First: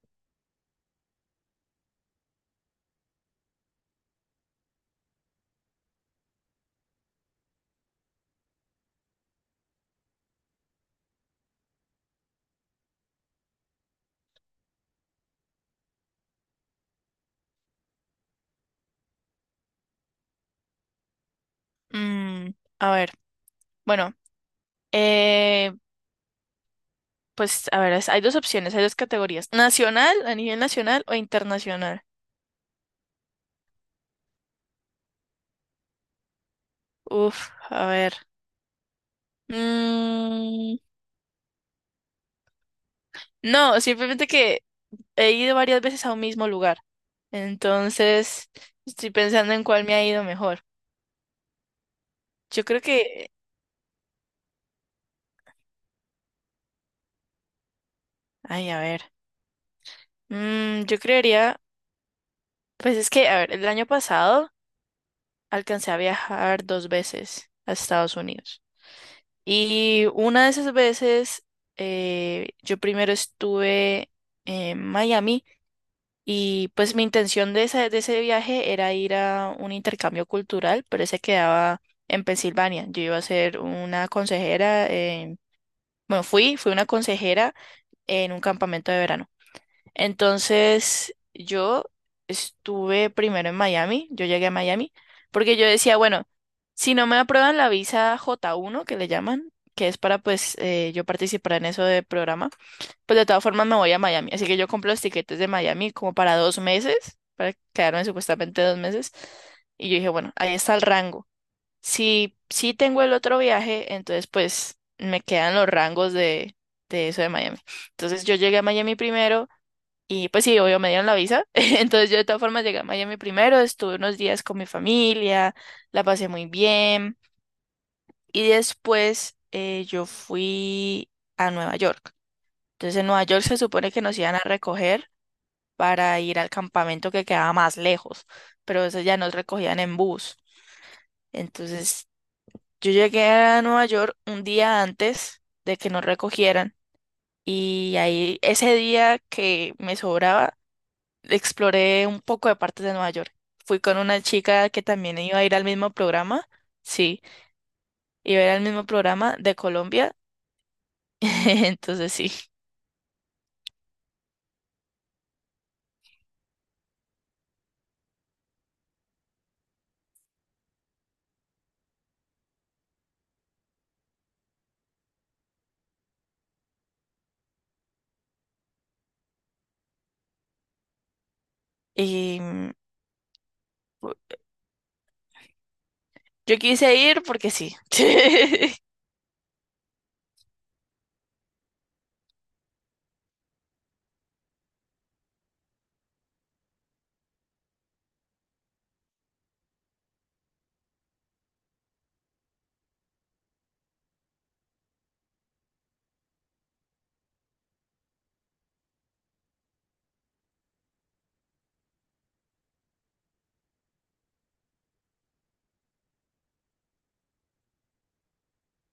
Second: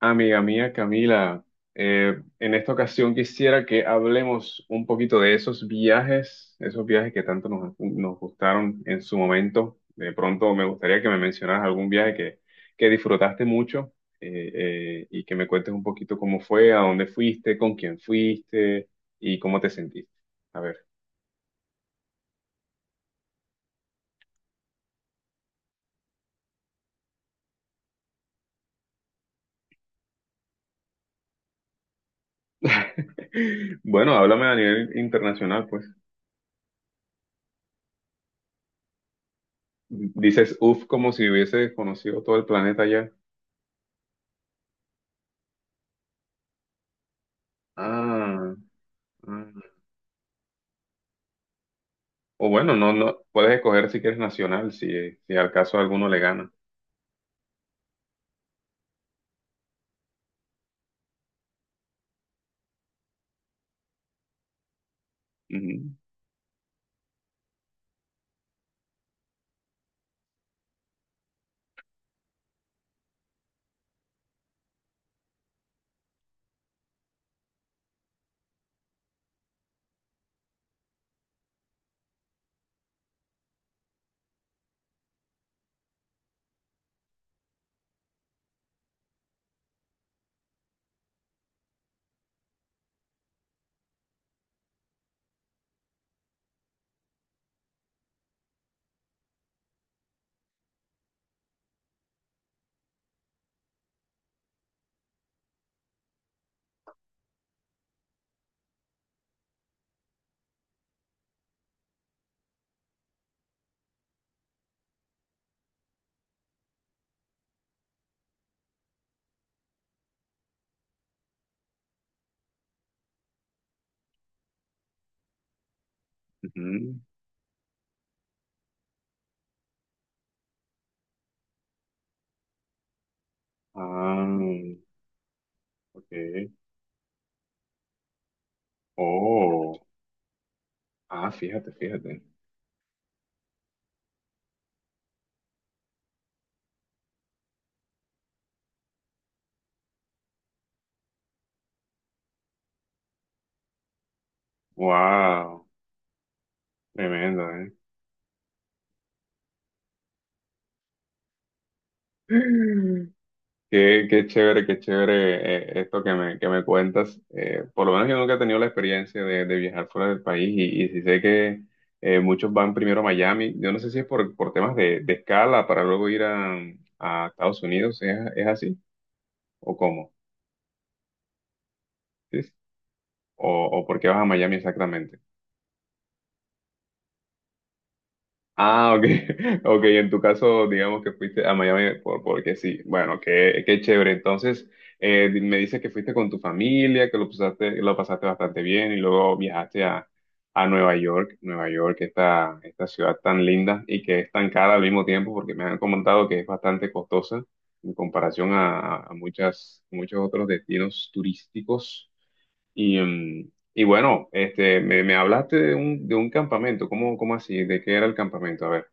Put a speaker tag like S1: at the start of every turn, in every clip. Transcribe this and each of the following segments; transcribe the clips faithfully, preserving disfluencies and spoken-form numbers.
S1: Amiga mía Camila, eh, en esta ocasión quisiera que hablemos un poquito de esos viajes, esos viajes que tanto nos, nos gustaron en su momento. De pronto me gustaría que me mencionaras algún viaje que, que disfrutaste mucho eh, eh, y que me cuentes un poquito cómo fue, a dónde fuiste, con quién fuiste y cómo te sentiste. A ver.
S2: Mm, a ver, bueno, eh, pues a ver, es- hay dos opciones, hay dos categorías. Nacional, a nivel nacional o internacional.
S1: Bueno, háblame a nivel internacional, pues.
S2: Uf, a ver.
S1: Dices,
S2: Mm,
S1: uf, como si hubiese conocido todo el planeta ya.
S2: no, simplemente que he ido varias veces a un mismo lugar. Entonces,
S1: Ah,
S2: estoy pensando en
S1: ah.
S2: cuál me ha ido mejor.
S1: O
S2: Yo
S1: bueno,
S2: creo
S1: no, no,
S2: que,
S1: puedes escoger si quieres nacional, si, si al caso alguno le gana.
S2: ay, a ver. Mm, yo creería, pues es que, a ver, el año pasado alcancé
S1: Ujú,
S2: a viajar dos veces a Estados Unidos. Y una de esas veces, eh, yo primero estuve en Miami y pues mi intención de esa- de ese viaje era ir a un intercambio cultural, pero ese quedaba en Pensilvania. Yo iba a ser una consejera, en- bueno, fui, fui una consejera en un campamento de verano. Entonces, yo estuve primero en Miami, yo llegué a Miami, porque yo decía, bueno, si no me aprueban la visa J uno, que le llaman, que es para pues eh, yo participar en eso de programa, pues de todas formas me voy a Miami. Así que yo compro los tiquetes de Miami como para dos meses, para quedarme supuestamente dos meses. Y yo dije, bueno, ahí está el rango. Si, si tengo el otro viaje, entonces pues me quedan los rangos de, de eso de Miami. Entonces yo llegué a Miami primero. Y pues sí, obvio, me dieron la visa. Entonces yo de todas formas llegué a Miami primero, estuve unos días con mi familia, la pasé muy
S1: ujú.
S2: bien. Y después eh, yo fui a Nueva York. Entonces en Nueva York se supone que nos
S1: Ah,
S2: iban a recoger para ir al
S1: ok.
S2: campamento que quedaba más lejos, pero eso ya nos
S1: Oh,
S2: recogían en bus.
S1: ah, fíjate,
S2: Entonces
S1: fíjate.
S2: yo llegué a Nueva York un día antes de que nos recogieran. Y ahí ese día que me sobraba exploré un poco de partes de Nueva York. Fui con una chica que también iba a ir al
S1: Wow,
S2: mismo programa. Sí,
S1: tremendo, ¿eh?
S2: iba a ir al mismo programa de Colombia. Entonces sí.
S1: Mm. Qué, qué chévere, qué chévere, eh, esto que me, que me cuentas. Eh, por lo menos yo nunca he tenido la experiencia de, de viajar fuera del país y, y sí sé que eh, muchos van primero a Miami. Yo no sé si es por, por temas de, de escala para luego ir a, a Estados Unidos. ¿Es, es así o cómo?
S2: Y
S1: Sí, sí.
S2: mm,
S1: ¿O, o por qué vas a Miami exactamente?
S2: yo quise ir porque sí.
S1: Ah, ok. Ok, en tu caso, digamos que fuiste a Miami por, porque sí. Bueno, qué, qué chévere. Entonces, eh, me dices que fuiste con tu familia, que lo pasaste, lo pasaste bastante bien y luego viajaste a, a Nueva York. Nueva York, esta, esta ciudad tan linda y que es tan cara al mismo tiempo porque me han comentado que es bastante costosa en comparación a, a muchas, muchos otros destinos turísticos. Y, mm, y bueno, este, me, me hablaste de un, de un campamento. ¿Cómo, cómo así? ¿De qué era el campamento? A ver.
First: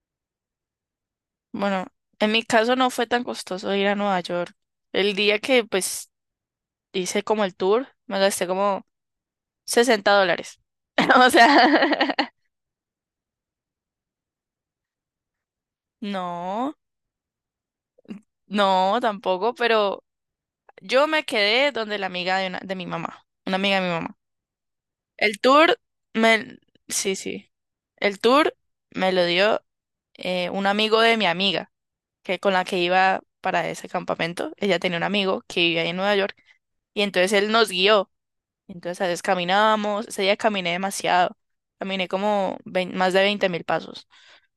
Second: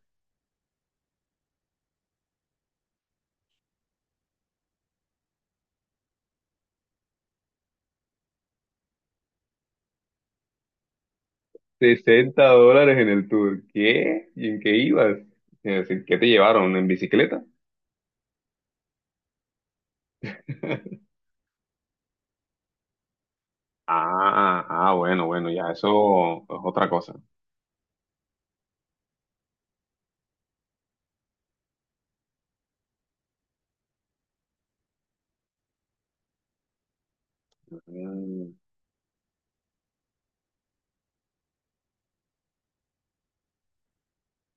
S2: Bueno, en mi caso no fue tan costoso ir a Nueva York. El día que pues hice como el tour, me gasté como sesenta dólares. O sea,
S1: Sesenta dólares en el tour. ¿Qué? ¿Y en qué ibas? Es decir, ¿qué te llevaron?
S2: no,
S1: ¿En bicicleta?
S2: no, tampoco, pero yo me quedé donde la amiga de, una- de mi mamá, una amiga de mi mamá.
S1: Ah, ah, bueno,
S2: El
S1: bueno, ya,
S2: tour
S1: eso es
S2: me...
S1: otra cosa.
S2: Sí, sí. El tour me lo dio eh, un amigo de mi amiga, que con la que iba para ese campamento. Ella tenía un amigo que vivía ahí en Nueva York y entonces él nos guió.
S1: Mm.
S2: Entonces a veces caminábamos. Ese día caminé demasiado. Caminé como vein- más de veinte mil pasos.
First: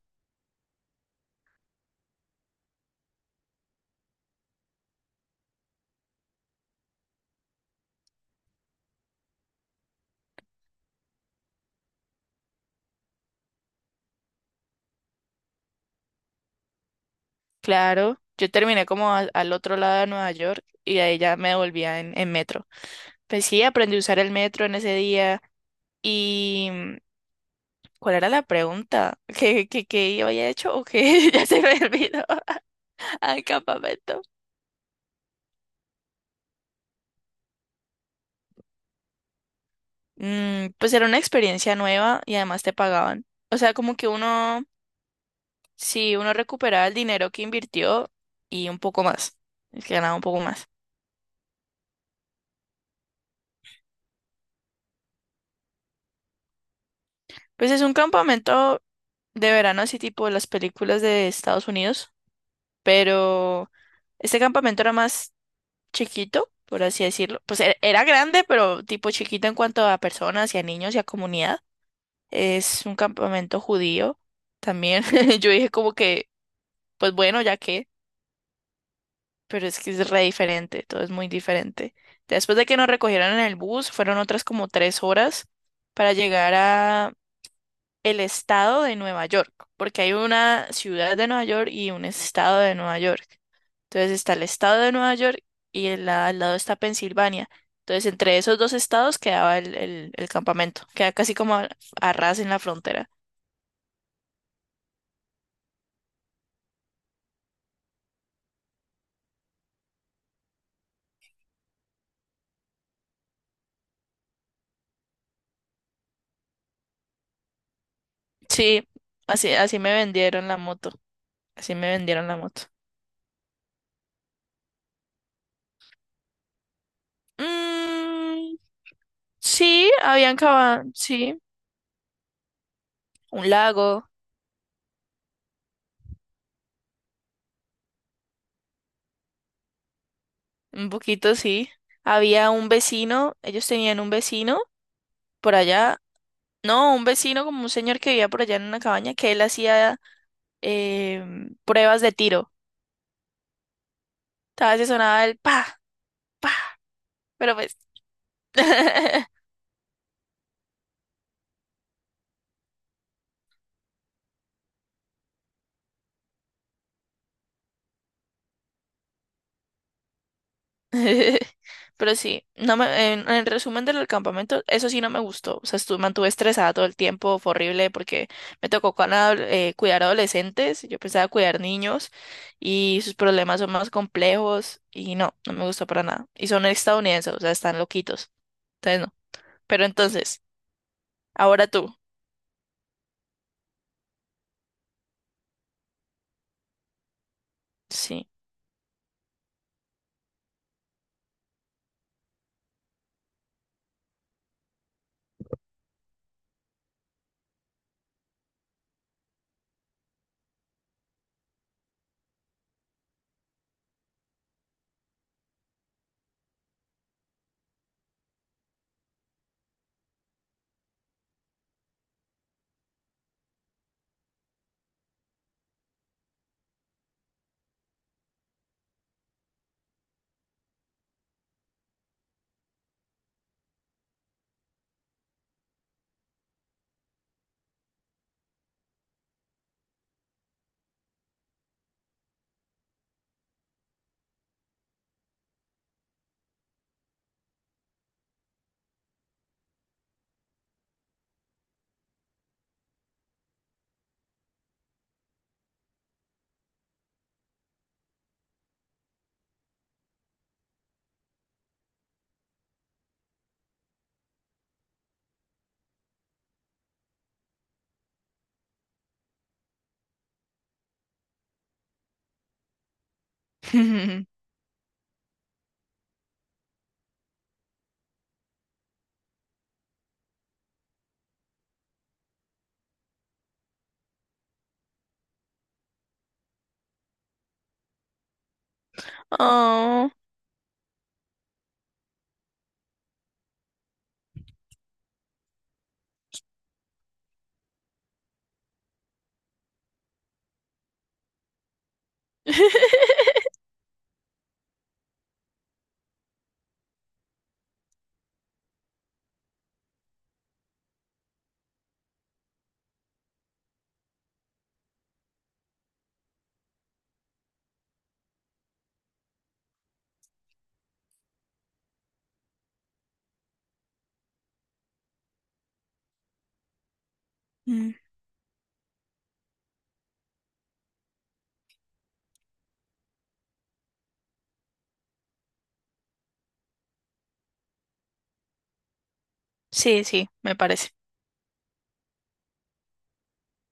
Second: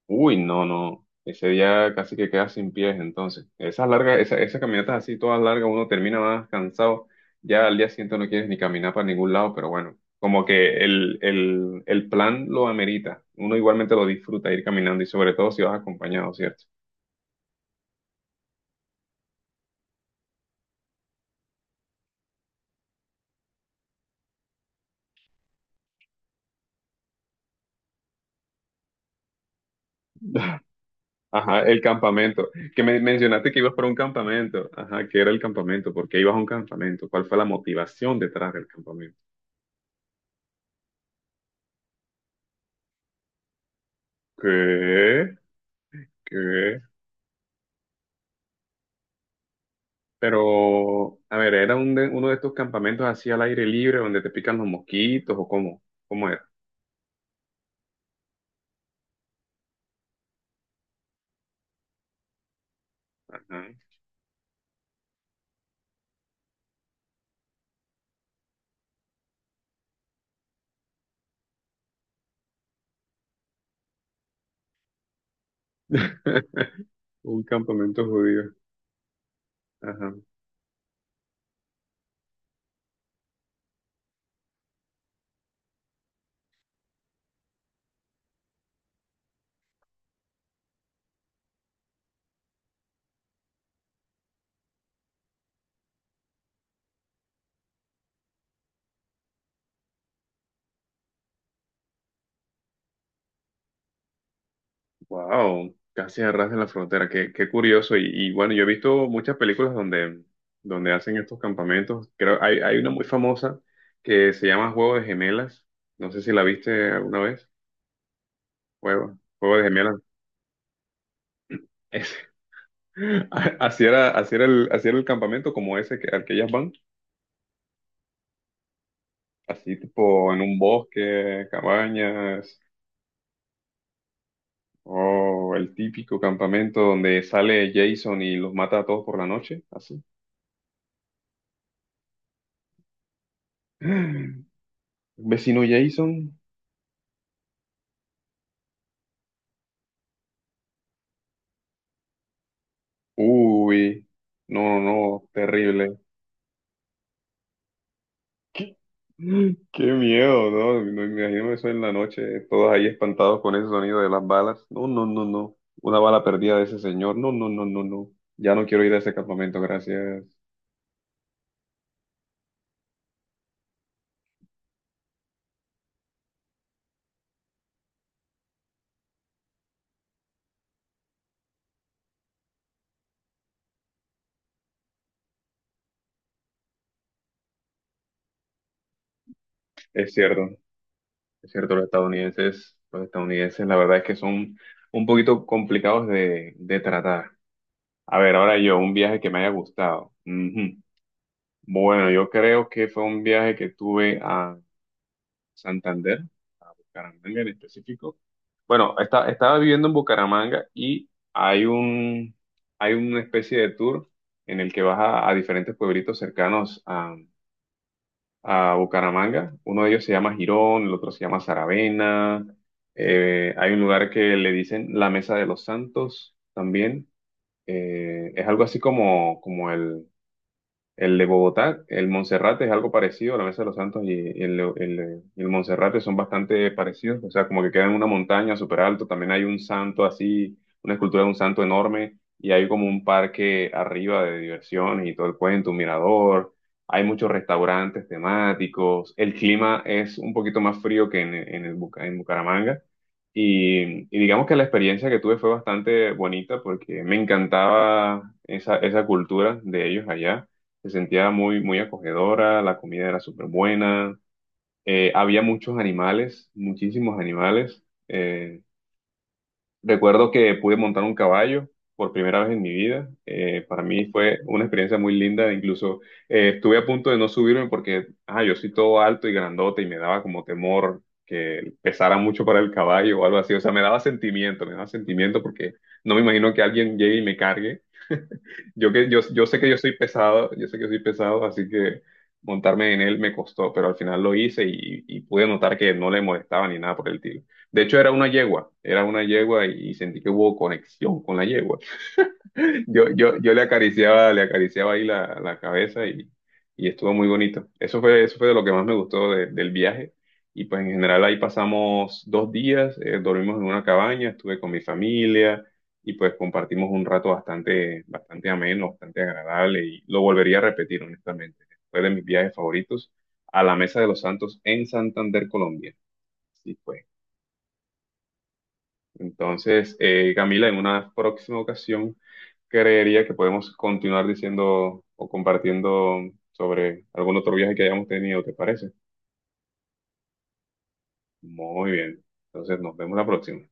S1: Uy, no, no. Ese día casi que quedas sin pies, entonces. Esas largas, esa- esas caminatas así, todas largas, uno termina más cansado. Ya al día siguiente no quieres ni caminar para ningún lado, pero bueno, como que el, el, el plan lo amerita. Uno igualmente lo disfruta ir caminando y sobre todo si vas acompañado, ¿cierto?
S2: Claro, yo terminé como a- al otro lado de Nueva York y de ahí ya me volvía en, en metro. Pues sí, aprendí a usar el metro en ese día. Y ¿cuál era la pregunta? ¿Qué, qué, qué yo había hecho o qué? Ya se
S1: Ajá,
S2: me
S1: el
S2: olvidó
S1: campamento. Que me
S2: al
S1: mencionaste que ibas para un
S2: campamento.
S1: campamento. Ajá, ¿qué era el campamento? ¿Por qué ibas a un campamento? ¿Cuál fue la motivación detrás del campamento?
S2: Mm, pues era una experiencia nueva y además te pagaban. O sea, como que uno,
S1: ¿Qué?
S2: si uno
S1: ¿Qué?
S2: recuperaba el dinero que invirtió y un poco más, es que ganaba un poco más.
S1: Pero, a ver, ¿era un de- uno de estos campamentos así al aire libre donde te pican los mosquitos o cómo? ¿Cómo era?
S2: Pues es un campamento de verano, así tipo las películas de Estados Unidos,
S1: Ajá.
S2: pero este campamento era más chiquito, por así decirlo. Pues era era grande, pero tipo chiquito en cuanto a personas y a niños y a comunidad. Es un campamento judío también. Yo dije como que, pues bueno,
S1: Un
S2: ya que,
S1: campamento judío.
S2: pero es que es
S1: Ajá.
S2: re diferente, todo es muy diferente. Después de que nos recogieron en el bus, fueron otras como tres horas para llegar a el estado de Nueva York, porque hay una ciudad de Nueva York y un estado de Nueva York. Entonces está el estado de Nueva York y el la- al lado está Pensilvania. Entonces entre esos dos estados quedaba el, el- el campamento, queda casi como a a ras en la frontera.
S1: Wow, casi a ras de la frontera. Qué, qué curioso. Y, y bueno, yo he visto muchas películas donde, donde hacen estos campamentos. Creo, hay, hay una muy famosa que se llama Juego de Gemelas. No sé si la viste alguna vez.
S2: Sí,
S1: Juego,
S2: así,
S1: Juego de
S2: así me
S1: Gemelas.
S2: vendieron la moto. Así me
S1: Ese.
S2: vendieron la moto.
S1: Así era, así era el, así era el campamento como ese que, al que ellas van.
S2: Mm,
S1: Así
S2: sí,
S1: tipo
S2: habían
S1: en un
S2: cava, sí,
S1: bosque, cabañas,
S2: un lago,
S1: o el típico campamento donde sale Jason y los mata a todos por la noche, así.
S2: un poquito sí. Había un vecino, ellos tenían un vecino por
S1: Vecino
S2: allá.
S1: Jason,
S2: No, un vecino como un señor que vivía por allá en una cabaña que él hacía em, pruebas de tiro.
S1: uy,
S2: A
S1: no,
S2: veces sonaba
S1: no,
S2: el pa,
S1: terrible.
S2: pa, pero pues
S1: Qué, qué miedo, ¿no? No me imagino eso en la noche, todos ahí espantados con ese sonido de las balas. No, no, no, no. Una bala perdida de ese señor. No, no, no, no, no. Ya no quiero ir a ese campamento, gracias.
S2: Pero sí, no me, en, en resumen del campamento, eso sí no me gustó. O sea, estuve, mantuve estresada todo el tiempo, fue horrible porque me tocó con adol- eh, cuidar adolescentes, yo pensaba cuidar niños y sus problemas son más complejos y no, no me gustó para nada. Y son estadounidenses, o sea, están loquitos. Entonces no. Pero
S1: Es
S2: entonces,
S1: cierto. Es
S2: ahora
S1: cierto, los
S2: tú.
S1: estadounidenses, los estadounidenses, la verdad es que son un poquito complicados de, de tratar. A
S2: Sí.
S1: ver, ahora yo, un viaje que me haya gustado. Ujú. Bueno, yo creo que fue un viaje que tuve a Santander, Bucaramanga en específico. Bueno, esta- estaba viviendo en Bucaramanga y hay un, hay una especie de tour en el que vas a, a diferentes pueblitos cercanos a Bucaramanga. Uno de ellos se llama Girón, el otro se llama Saravena. Eh, hay un lugar que le dicen la Mesa de los Santos también. Eh, es algo así como, como el el de Bogotá, el Monserrate es algo parecido, la Mesa de los Santos y, y el, el, el Monserrate son bastante parecidos, o sea, como que queda en una montaña súper alto, también hay un santo así, una escultura de un santo enorme, y hay como un parque arriba de diversiones y todo el cuento, un mirador, hay muchos restaurantes temáticos, el clima es un poquito más frío que en, en, el Buca- en Bucaramanga, y, y digamos que la experiencia que tuve fue bastante bonita porque me encantaba esa, esa cultura de ellos allá. Se sentía muy, muy acogedora, la comida era súper buena, eh, había muchos animales, muchísimos animales. eh, Recuerdo que pude montar un caballo por primera vez en mi vida. Eh, para mí fue una experiencia muy linda, incluso eh, estuve a punto de no subirme porque ah, yo soy todo alto y grandote y me daba como temor que pesara mucho para el caballo o algo así. O sea, me daba sentimiento, me daba sentimiento porque no me imagino que alguien llegue y me cargue. Yo, que, yo, yo sé que yo soy
S2: Oh.
S1: pesado, yo sé que soy pesado, así que montarme en él me costó, pero al final lo hice y, y pude notar que no le molestaba ni nada por el tiro. De hecho, era una yegua, era una yegua y sentí que hubo conexión con la yegua. Yo, yo, yo le acariciaba, le acariciaba ahí la, la cabeza y, y estuvo muy bonito. Eso fue, eso fue de lo que más me gustó de- del viaje. Y pues en general ahí pasamos dos días, eh, dormimos en una cabaña, estuve con mi familia y pues compartimos un rato bastante, bastante ameno, bastante agradable y lo volvería a repetir honestamente. Fue de mis viajes favoritos a la Mesa de los Santos en Santander, Colombia. Sí, pues.
S2: Mm,
S1: Entonces, eh, Camila, en una próxima ocasión creería que podemos continuar diciendo o compartiendo sobre algún otro viaje que hayamos tenido, ¿te parece?
S2: sí, sí, me parece.
S1: Muy bien. Entonces, nos vemos la próxima.